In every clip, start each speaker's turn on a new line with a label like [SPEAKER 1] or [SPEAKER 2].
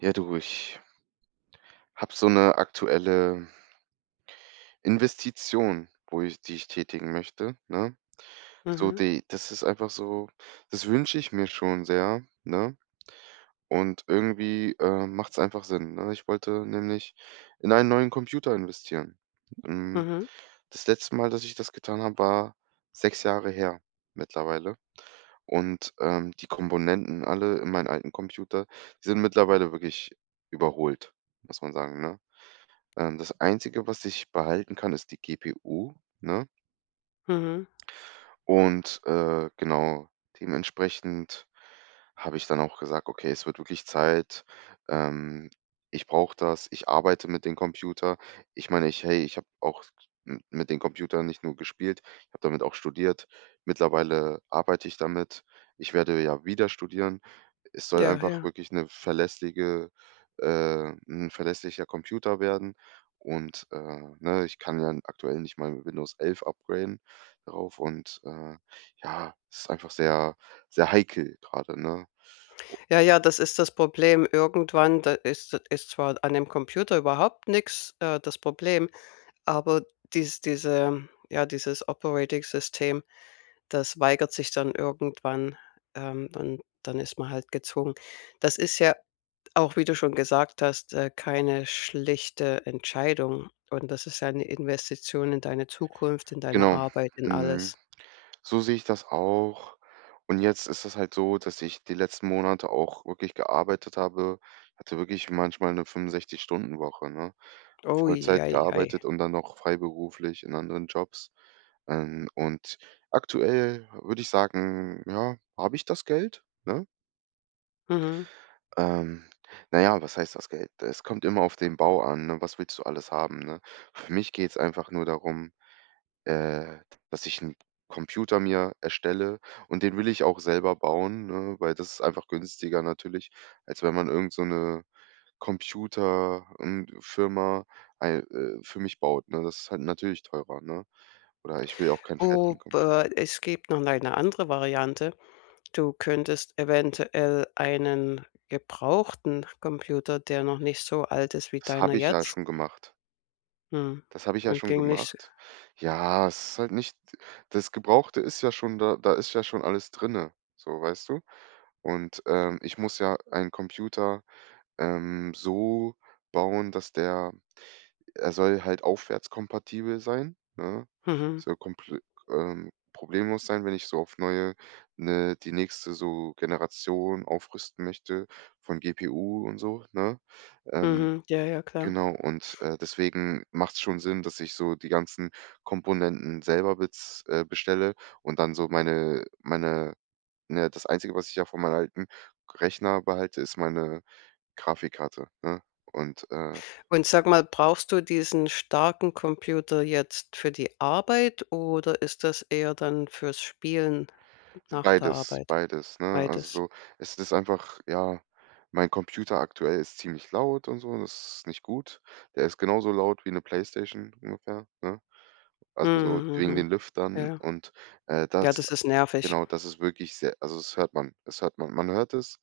[SPEAKER 1] Ja, du, ich habe so eine aktuelle Investition, wo ich die ich tätigen möchte, ne? So
[SPEAKER 2] Mhm,
[SPEAKER 1] die das ist einfach so, das wünsche ich mir schon sehr, ne? Und irgendwie, macht es einfach Sinn, ne? Ich wollte nämlich in einen neuen Computer investieren. Hm,
[SPEAKER 2] mhm,
[SPEAKER 1] Das letzte Mal, dass ich das getan habe, war 6 Jahre her mittlerweile. Und, die Komponenten alle in meinem alten Computer, die sind mittlerweile wirklich überholt, muss man sagen, ne? Das Einzige, was ich behalten kann, ist die GPU, ne?
[SPEAKER 2] mhm.
[SPEAKER 1] Und, genau, dementsprechend habe ich dann auch gesagt: „Okay, es wird wirklich Zeit. Ähm, Ich brauche das. Ich arbeite mit dem Computer." Ich meine, ich habe auch m mit dem Computer nicht nur gespielt, ich habe damit auch studiert. Mittlerweile arbeite ich damit. Ich werde ja wieder studieren, es soll
[SPEAKER 2] Ja,
[SPEAKER 1] einfach
[SPEAKER 2] ja.
[SPEAKER 1] wirklich 'ne verlässliche 'n verlässlicher Computer werden, und, ne, ich kann ja aktuell nicht mal Windows 11 upgraden darauf, und, ja, es ist einfach sehr, sehr heikel gerade, ne?
[SPEAKER 2] Ja, ja, das ist das Problem. Irgendwann, da ist zwar an dem Computer überhaupt nichts das Problem, aber dies diese ja, dieses Operating-System, das weigert sich dann irgendwann, und dann ist man halt gezwungen. Das ist ja auch, wie du schon gesagt hast, keine schlichte Entscheidung, und das ist ja eine Investition in deine Zukunft, in deine
[SPEAKER 1] Genau.
[SPEAKER 2] Arbeit, in alles.
[SPEAKER 1] Mhm. So sehe ich das auch. Und jetzt ist es halt so, dass ich die letzten Monate auch wirklich gearbeitet habe. Hatte wirklich manchmal eine 65- Stunden-Woche, ne?
[SPEAKER 2] Oh,
[SPEAKER 1] Vollzeit
[SPEAKER 2] ei, ei.
[SPEAKER 1] gearbeitet und dann noch freiberuflich in anderen Jobs. Und aktuell würde ich sagen, ja, habe ich das Geld, ne?
[SPEAKER 2] Mhm.
[SPEAKER 1] Ähm, na ja, was heißt das Geld? Es kommt immer auf den Bau an, ne? Was willst du alles haben, ne? Für mich geht es einfach nur darum, äh, dass ich einen Computer mir erstelle, und den will ich auch selber bauen, ne, weil das ist einfach günstiger natürlich, als wenn man irgend so 'ne Computer Firma ei für mich baut, ne? Das ist halt natürlich teurer, ne? Oder ich will auch keinen fertigen
[SPEAKER 2] Gut,
[SPEAKER 1] Computer.
[SPEAKER 2] es gibt noch eine andere Variante. Du könntest eventuell einen gebrauchten Computer, der noch nicht so alt ist wie
[SPEAKER 1] Das
[SPEAKER 2] deiner
[SPEAKER 1] habe ich ja
[SPEAKER 2] jetzt,
[SPEAKER 1] schon gemacht.
[SPEAKER 2] mhm,
[SPEAKER 1] Das habe ich ja
[SPEAKER 2] und
[SPEAKER 1] schon
[SPEAKER 2] ging nicht,
[SPEAKER 1] gemacht. Ja, es ist halt nicht, das Gebrauchte ist ja schon da, da ist ja schon alles drinne, so, weißt du? Und, ich muss ja einen Computer, so bauen, dass der — er soll halt aufwärtskompatibel sein, ne?
[SPEAKER 2] mhm,
[SPEAKER 1] Soll komple problemlos sein, wenn ich so auf neue 'ne die nächste so Generation aufrüsten möchte, von GPU und so, ne? Ähm,
[SPEAKER 2] mhm, ja, ja, klar.
[SPEAKER 1] genau, und, deswegen macht es schon Sinn, dass ich so die ganzen Komponenten selber bez bestelle, und dann so meine meine ne, das Einzige, was ich ja von meinem alten Rechner behalte, ist meine Grafikkarte, ne? Und, äh
[SPEAKER 2] Und sag mal, brauchst du diesen starken Computer jetzt für die Arbeit oder ist das eher dann fürs Spielen nach der
[SPEAKER 1] Beides,
[SPEAKER 2] Arbeit?
[SPEAKER 1] beides, ne? Also,
[SPEAKER 2] Beides.
[SPEAKER 1] so es ist einfach, ja, mein Computer aktuell ist ziemlich laut und so, das ist nicht gut. Der ist genauso laut wie eine Playstation ungefähr, ne? Also, so
[SPEAKER 2] Mhm,
[SPEAKER 1] wegen
[SPEAKER 2] mhm,
[SPEAKER 1] den Lüftern
[SPEAKER 2] ja.
[SPEAKER 1] und, das
[SPEAKER 2] Ja, das ist nervig.
[SPEAKER 1] genau, das ist wirklich sehr, also, das hört man. Das hört man. Man hört es,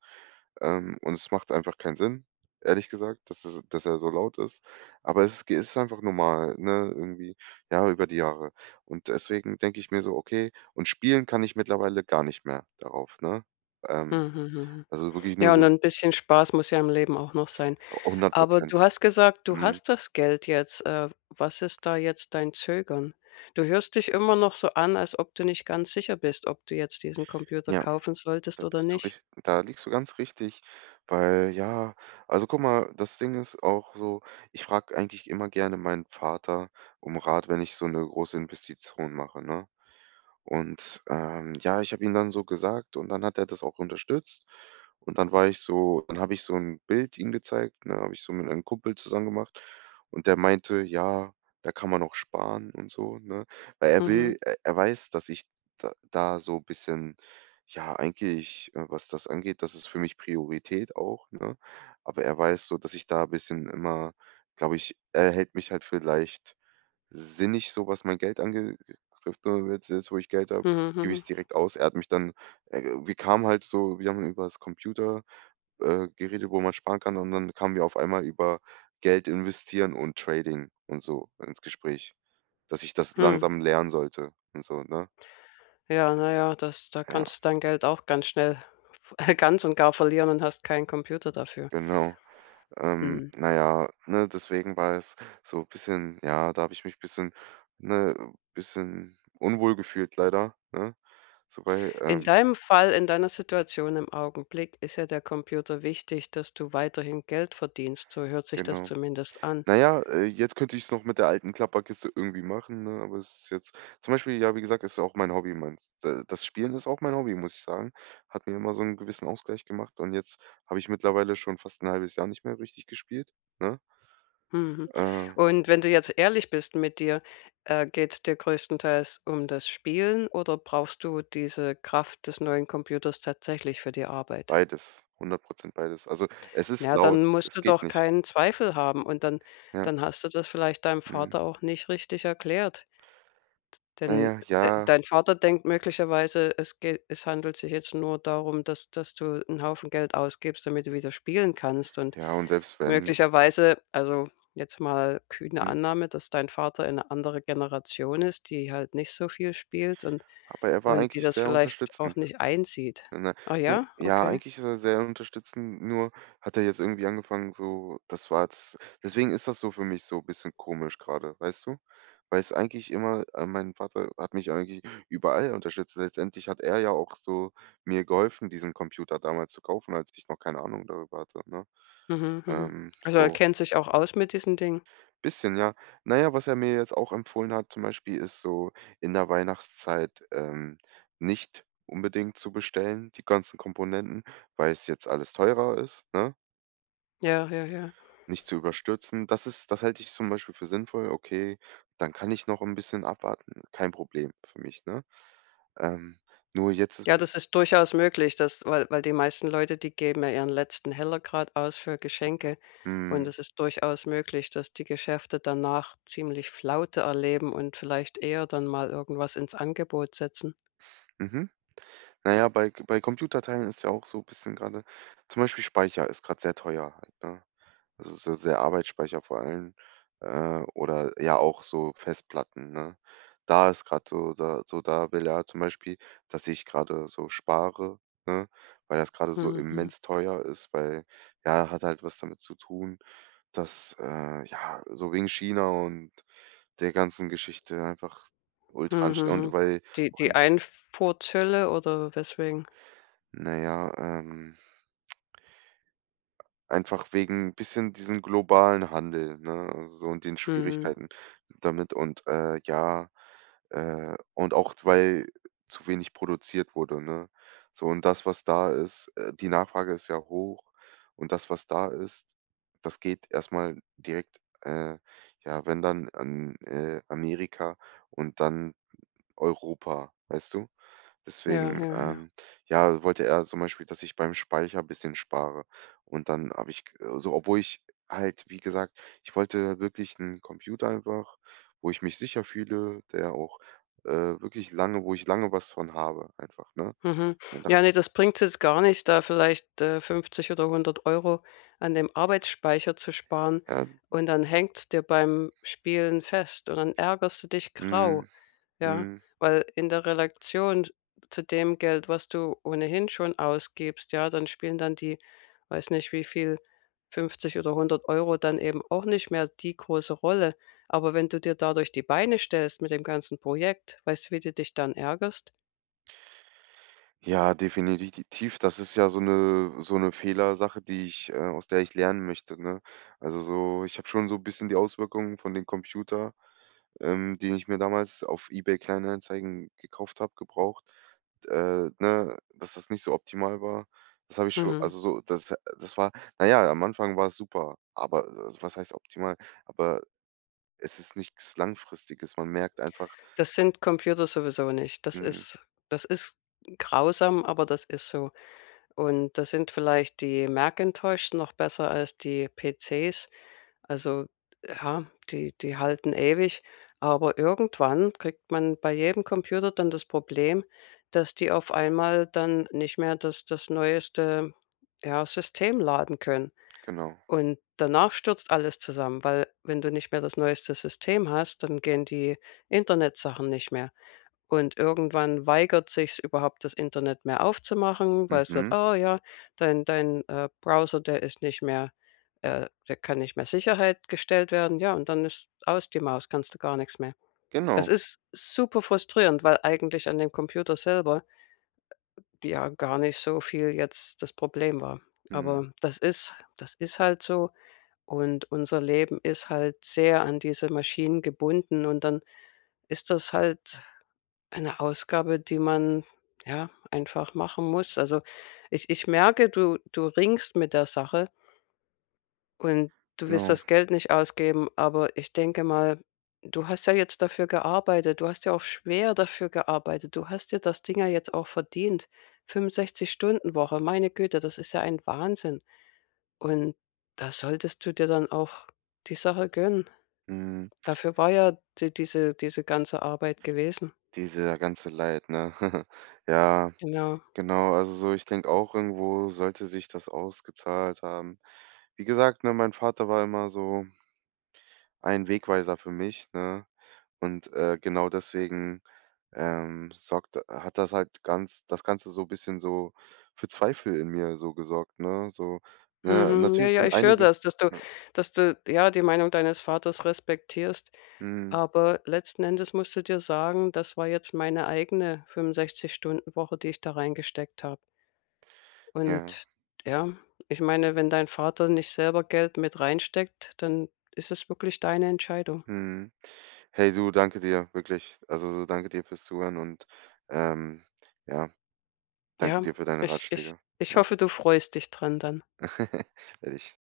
[SPEAKER 1] und es macht einfach keinen Sinn, ehrlich gesagt, dass er so laut ist. Aber es ist einfach normal, ne, irgendwie, ja, über die Jahre. Und deswegen denke ich mir so: „Okay", und spielen kann ich mittlerweile gar nicht mehr darauf, ne? Ähm,
[SPEAKER 2] Mhm, mhm, mhm.
[SPEAKER 1] also, wirklich nur
[SPEAKER 2] Ja, und
[SPEAKER 1] so
[SPEAKER 2] ein bisschen Spaß muss ja im Leben auch noch sein.
[SPEAKER 1] hundert
[SPEAKER 2] Aber du
[SPEAKER 1] Prozent
[SPEAKER 2] hast gesagt, du
[SPEAKER 1] Mhm,
[SPEAKER 2] hast das Geld jetzt. Was ist da jetzt dein Zögern? Du hörst dich immer noch so an, als ob du nicht ganz sicher bist, ob du jetzt diesen Computer
[SPEAKER 1] ja.
[SPEAKER 2] kaufen solltest
[SPEAKER 1] Da
[SPEAKER 2] oder
[SPEAKER 1] bist du
[SPEAKER 2] nicht.
[SPEAKER 1] rich da liegst du ganz richtig, weil ja, also guck mal, das Ding ist auch so, ich frage eigentlich immer gerne meinen Vater um Rat, wenn ich so eine große Investition mache, ne? Und, ja, ich habe ihm dann so gesagt, und dann hat er das auch unterstützt. Und dann war ich so, dann habe ich so ein Bild ihm gezeigt, ne, habe ich so mit einem Kumpel zusammen gemacht, und der meinte: „Ja, da kann man auch sparen und so", ne? Weil er
[SPEAKER 2] Mhm.
[SPEAKER 1] will er er weiß, dass ich da so ein bisschen, ja, eigentlich, was das angeht, das ist für mich Priorität auch, ne? Aber er weiß so, dass ich da ein bisschen immer, glaube ich, er hält mich halt für leicht sinnig, so was mein Geld angetrifft, ne? Jetzt, wo ich Geld habe,
[SPEAKER 2] Mhm,
[SPEAKER 1] gebe ich
[SPEAKER 2] mhm,
[SPEAKER 1] es direkt aus. Er hat mich dann, wir kamen halt so, wir haben übers Computer, geredet, wo man sparen kann, und dann kamen wir auf einmal über Geld investieren und Trading und so ins Gespräch, dass ich das
[SPEAKER 2] hm.
[SPEAKER 1] langsam lernen sollte und so, ne?
[SPEAKER 2] Ja, naja, das da
[SPEAKER 1] Ja,
[SPEAKER 2] kannst du dein Geld auch ganz schnell ganz und gar verlieren und hast keinen Computer dafür.
[SPEAKER 1] genau.
[SPEAKER 2] Hm.
[SPEAKER 1] Na ja, ne, deswegen war es so ein bisschen, ja, da habe ich mich ein bisschen, ne, bisschen unwohl gefühlt leider, ne? So, weil,
[SPEAKER 2] In deinem Fall, in deiner Situation im Augenblick ist ja der Computer wichtig, dass du weiterhin Geld verdienst. So hört sich das
[SPEAKER 1] genau.
[SPEAKER 2] zumindest an.
[SPEAKER 1] Na ja, jetzt könnte ich es noch mit der alten Klapperkiste irgendwie machen, ne, aber es ist jetzt, zum Beispiel, ja, wie gesagt, ist auch mein Hobby. Mein d Das Spielen ist auch mein Hobby, muss ich sagen. Hat mir immer so einen gewissen Ausgleich gemacht, und jetzt habe ich mittlerweile schon fast ein halbes Jahr nicht mehr richtig gespielt, ne?
[SPEAKER 2] Mhm.
[SPEAKER 1] Äh,
[SPEAKER 2] Und wenn du jetzt ehrlich bist mit dir, geht's dir größtenteils um das Spielen oder brauchst du diese Kraft des neuen Computers tatsächlich für die Arbeit?
[SPEAKER 1] Beides, 100 beides. Also, es ist
[SPEAKER 2] Ja,
[SPEAKER 1] laut,
[SPEAKER 2] dann musst
[SPEAKER 1] es
[SPEAKER 2] du
[SPEAKER 1] geht
[SPEAKER 2] doch
[SPEAKER 1] nicht.
[SPEAKER 2] keinen Zweifel haben, und dann
[SPEAKER 1] Ja,
[SPEAKER 2] hast du das vielleicht deinem
[SPEAKER 1] mhm.
[SPEAKER 2] Vater auch nicht richtig erklärt.
[SPEAKER 1] Na
[SPEAKER 2] Denn,
[SPEAKER 1] ja, ja,
[SPEAKER 2] dein Vater denkt möglicherweise, es handelt sich jetzt nur darum, dass du einen Haufen Geld ausgibst, damit du wieder spielen kannst, und
[SPEAKER 1] ja, und selbst wenn,
[SPEAKER 2] möglicherweise also, jetzt mal kühne
[SPEAKER 1] mhm.
[SPEAKER 2] Annahme, dass dein Vater in 'ne andere Generation ist, die halt nicht so viel spielt, und
[SPEAKER 1] Aber er war
[SPEAKER 2] und die
[SPEAKER 1] eigentlich
[SPEAKER 2] das
[SPEAKER 1] sehr
[SPEAKER 2] vielleicht auch
[SPEAKER 1] unterstützend.
[SPEAKER 2] nicht einsieht.
[SPEAKER 1] Ne,
[SPEAKER 2] Ah
[SPEAKER 1] ne,
[SPEAKER 2] ja?
[SPEAKER 1] ja,
[SPEAKER 2] Okay.
[SPEAKER 1] eigentlich ist er sehr unterstützend, nur hat er jetzt irgendwie angefangen, so das war jetzt, deswegen ist das so für mich so ein bisschen komisch gerade, weißt du? Weil es eigentlich immer, mein Vater hat mich eigentlich überall unterstützt. Letztendlich hat er ja auch so mir geholfen, diesen Computer damals zu kaufen, als ich noch keine Ahnung darüber hatte, ne?
[SPEAKER 2] Mhm, mhm. Also, er
[SPEAKER 1] So
[SPEAKER 2] kennt sich auch aus mit diesen Dingen.
[SPEAKER 1] bisschen, ja. Naja, was er mir jetzt auch empfohlen hat, zum Beispiel, ist so in der Weihnachtszeit, nicht unbedingt zu bestellen, die ganzen Komponenten, weil es jetzt alles teurer ist, ne?
[SPEAKER 2] Ja, ja, ja.
[SPEAKER 1] Nicht zu überstürzen. Das ist, das halte ich zum Beispiel für sinnvoll. Okay, dann kann ich noch ein bisschen abwarten. Kein Problem für mich, ne? Ähm, Nur jetzt ist
[SPEAKER 2] Ja, das
[SPEAKER 1] es,
[SPEAKER 2] ist durchaus möglich, dass weil die meisten Leute, die geben ja ihren letzten Heller grad aus für Geschenke, und
[SPEAKER 1] mhm.
[SPEAKER 2] es ist durchaus möglich, dass die Geschäfte danach ziemlich Flaute erleben und vielleicht eher dann mal irgendwas ins Angebot setzen.
[SPEAKER 1] Mhm. Na ja, bei Computerteilen ist ja auch so ein bisschen gerade, zum Beispiel Speicher ist gerade sehr teuer halt, ne? Also, so der Arbeitsspeicher vor allem, oder ja auch so Festplatten, ne? Da ist gerade so, da will er zum Beispiel, dass ich gerade so spare, ne, weil das gerade so
[SPEAKER 2] Mhm. Mhm.
[SPEAKER 1] immens teuer ist, weil ja, hat halt was damit zu tun, dass, ja, so wegen China und der ganzen Geschichte einfach ultra
[SPEAKER 2] Mhm,
[SPEAKER 1] anst und
[SPEAKER 2] mhm.
[SPEAKER 1] weil
[SPEAKER 2] Die
[SPEAKER 1] auch,
[SPEAKER 2] die Einfuhrzölle oder weswegen?
[SPEAKER 1] na ja, einfach wegen bisschen diesen globalen Handel, ne, also so, und den
[SPEAKER 2] Mhm.
[SPEAKER 1] Schwierigkeiten damit, und, ja, und auch, weil zu wenig produziert wurde, ne? So, und das, was da ist, die Nachfrage ist ja hoch, und das, was da ist, das geht erst mal direkt, ja, wenn dann, an, Amerika, und dann Europa, weißt du?
[SPEAKER 2] Ja,
[SPEAKER 1] Deswegen,
[SPEAKER 2] ja, ja.
[SPEAKER 1] ja, wollte er zum Beispiel, dass ich beim Speicher ein bisschen spare. Und dann habe ich g so, obwohl ich halt, wie gesagt, ich wollte wirklich einen Computer einfach, wo ich mich sicher fühle, der auch, wirklich lange, wo ich lange was von habe einfach, ne?
[SPEAKER 2] Mhm.
[SPEAKER 1] Dann dachte
[SPEAKER 2] Ja, nee, das bringt's jetzt gar nicht, da vielleicht, 50 oder 100 € an dem Arbeitsspeicher zu sparen,
[SPEAKER 1] ich mir:
[SPEAKER 2] und dann hängt's dir beim Spielen fest und dann ärgerst du dich grau.
[SPEAKER 1] „Hm,
[SPEAKER 2] Ja,
[SPEAKER 1] hm,
[SPEAKER 2] weil in der Relation zu dem Geld, was du ohnehin schon ausgibst, ja, dann spielen dann die, weiß nicht wie viel, 50 oder 100 € dann eben auch nicht mehr die große Rolle. Aber wenn du dir dadurch die Beine stellst mit dem ganzen Projekt, weißt du, wie du dich dann ärgerst?
[SPEAKER 1] ja, definitiv, das ist ja so eine, so 'ne Fehlersache, die ich, aus der ich lernen möchte", ne? Also so, ich habe schon so ein bisschen die Auswirkungen von dem Computer, den ich mir damals auf eBay Kleinanzeigen gekauft habe, gebraucht, ne, dass das nicht so optimal war. Das habe ich schon,
[SPEAKER 2] Mhm.
[SPEAKER 1] also so, das war, naja, am Anfang war es super, aber, also, was heißt optimal? Aber es ist nichts Langfristiges. Man merkt einfach,
[SPEAKER 2] Das sind Computer sowieso nicht. Das
[SPEAKER 1] mhm,
[SPEAKER 2] ist das ist grausam, aber das ist so. Und das sind vielleicht die Macintosh noch besser als die PCs. Also, ja, die halten ewig, aber irgendwann kriegt man bei jedem Computer dann das Problem, dass die auf einmal dann nicht mehr das neueste, ja, System laden können.
[SPEAKER 1] genau.
[SPEAKER 2] Und danach stürzt alles zusammen, weil wenn du nicht mehr das neueste System hast, dann gehen die Internetsachen nicht mehr. Und irgendwann weigert sich's überhaupt, das Internet mehr aufzumachen, weil es sagt:
[SPEAKER 1] Mhm,
[SPEAKER 2] „Oh ja, dein Browser, der ist nicht mehr, der kann nicht mehr Sicherheit gestellt werden.“ Ja, und dann ist aus die Maus, kannst du gar nichts mehr. Das
[SPEAKER 1] genau.
[SPEAKER 2] ist super frustrierend, weil eigentlich an dem Computer selber ja gar nicht so viel jetzt das Problem war.
[SPEAKER 1] Mhm,
[SPEAKER 2] Aber das ist halt so, und unser Leben ist halt sehr an diese Maschinen gebunden, und dann ist das halt eine Ausgabe, die man, ja, einfach machen muss. Also, ich merke, du ringst mit der Sache, und du willst
[SPEAKER 1] genau.
[SPEAKER 2] das Geld nicht ausgeben, aber ich denke mal, du hast ja jetzt dafür gearbeitet. Du hast ja auch schwer dafür gearbeitet. Du hast dir das Ding ja jetzt auch verdient. 65-Stunden-Woche, meine Güte, das ist ja ein Wahnsinn. Und da solltest du dir dann auch die Sache gönnen.
[SPEAKER 1] Mhm,
[SPEAKER 2] Dafür war ja diese ganze Arbeit gewesen.
[SPEAKER 1] Dieser ganze Leid, ne? Ja,
[SPEAKER 2] Genau.
[SPEAKER 1] genau. Also so, ich denke auch, irgendwo sollte sich das ausgezahlt haben. Wie gesagt, ne, mein Vater war immer so ein Wegweiser für mich, ne? Und, genau deswegen, sorgt hat das halt ganz das Ganze so ein bisschen so für Zweifel in mir so gesorgt, ne? So, ne?
[SPEAKER 2] Mhm. Ja,
[SPEAKER 1] Natürlich
[SPEAKER 2] ja,
[SPEAKER 1] sind
[SPEAKER 2] ich höre
[SPEAKER 1] einige,
[SPEAKER 2] das, dass du,
[SPEAKER 1] ja,
[SPEAKER 2] ja, die Meinung deines Vaters respektierst.
[SPEAKER 1] mhm,
[SPEAKER 2] Aber letzten Endes musst du dir sagen, das war jetzt meine eigene 65-Stunden-Woche die ich da reingesteckt habe.
[SPEAKER 1] ja,
[SPEAKER 2] Und ja, ich meine, wenn dein Vater nicht selber Geld mit reinsteckt, dann ist es wirklich deine Entscheidung.
[SPEAKER 1] mhm. Hey du, danke dir, wirklich. Also, so danke dir fürs Zuhören, und, ähm, ja, danke
[SPEAKER 2] Ja,
[SPEAKER 1] dir für deine
[SPEAKER 2] ich ich
[SPEAKER 1] Ratschläge.
[SPEAKER 2] ich
[SPEAKER 1] Ja.
[SPEAKER 2] hoffe, du freust dich dran dann.
[SPEAKER 1] Werde ich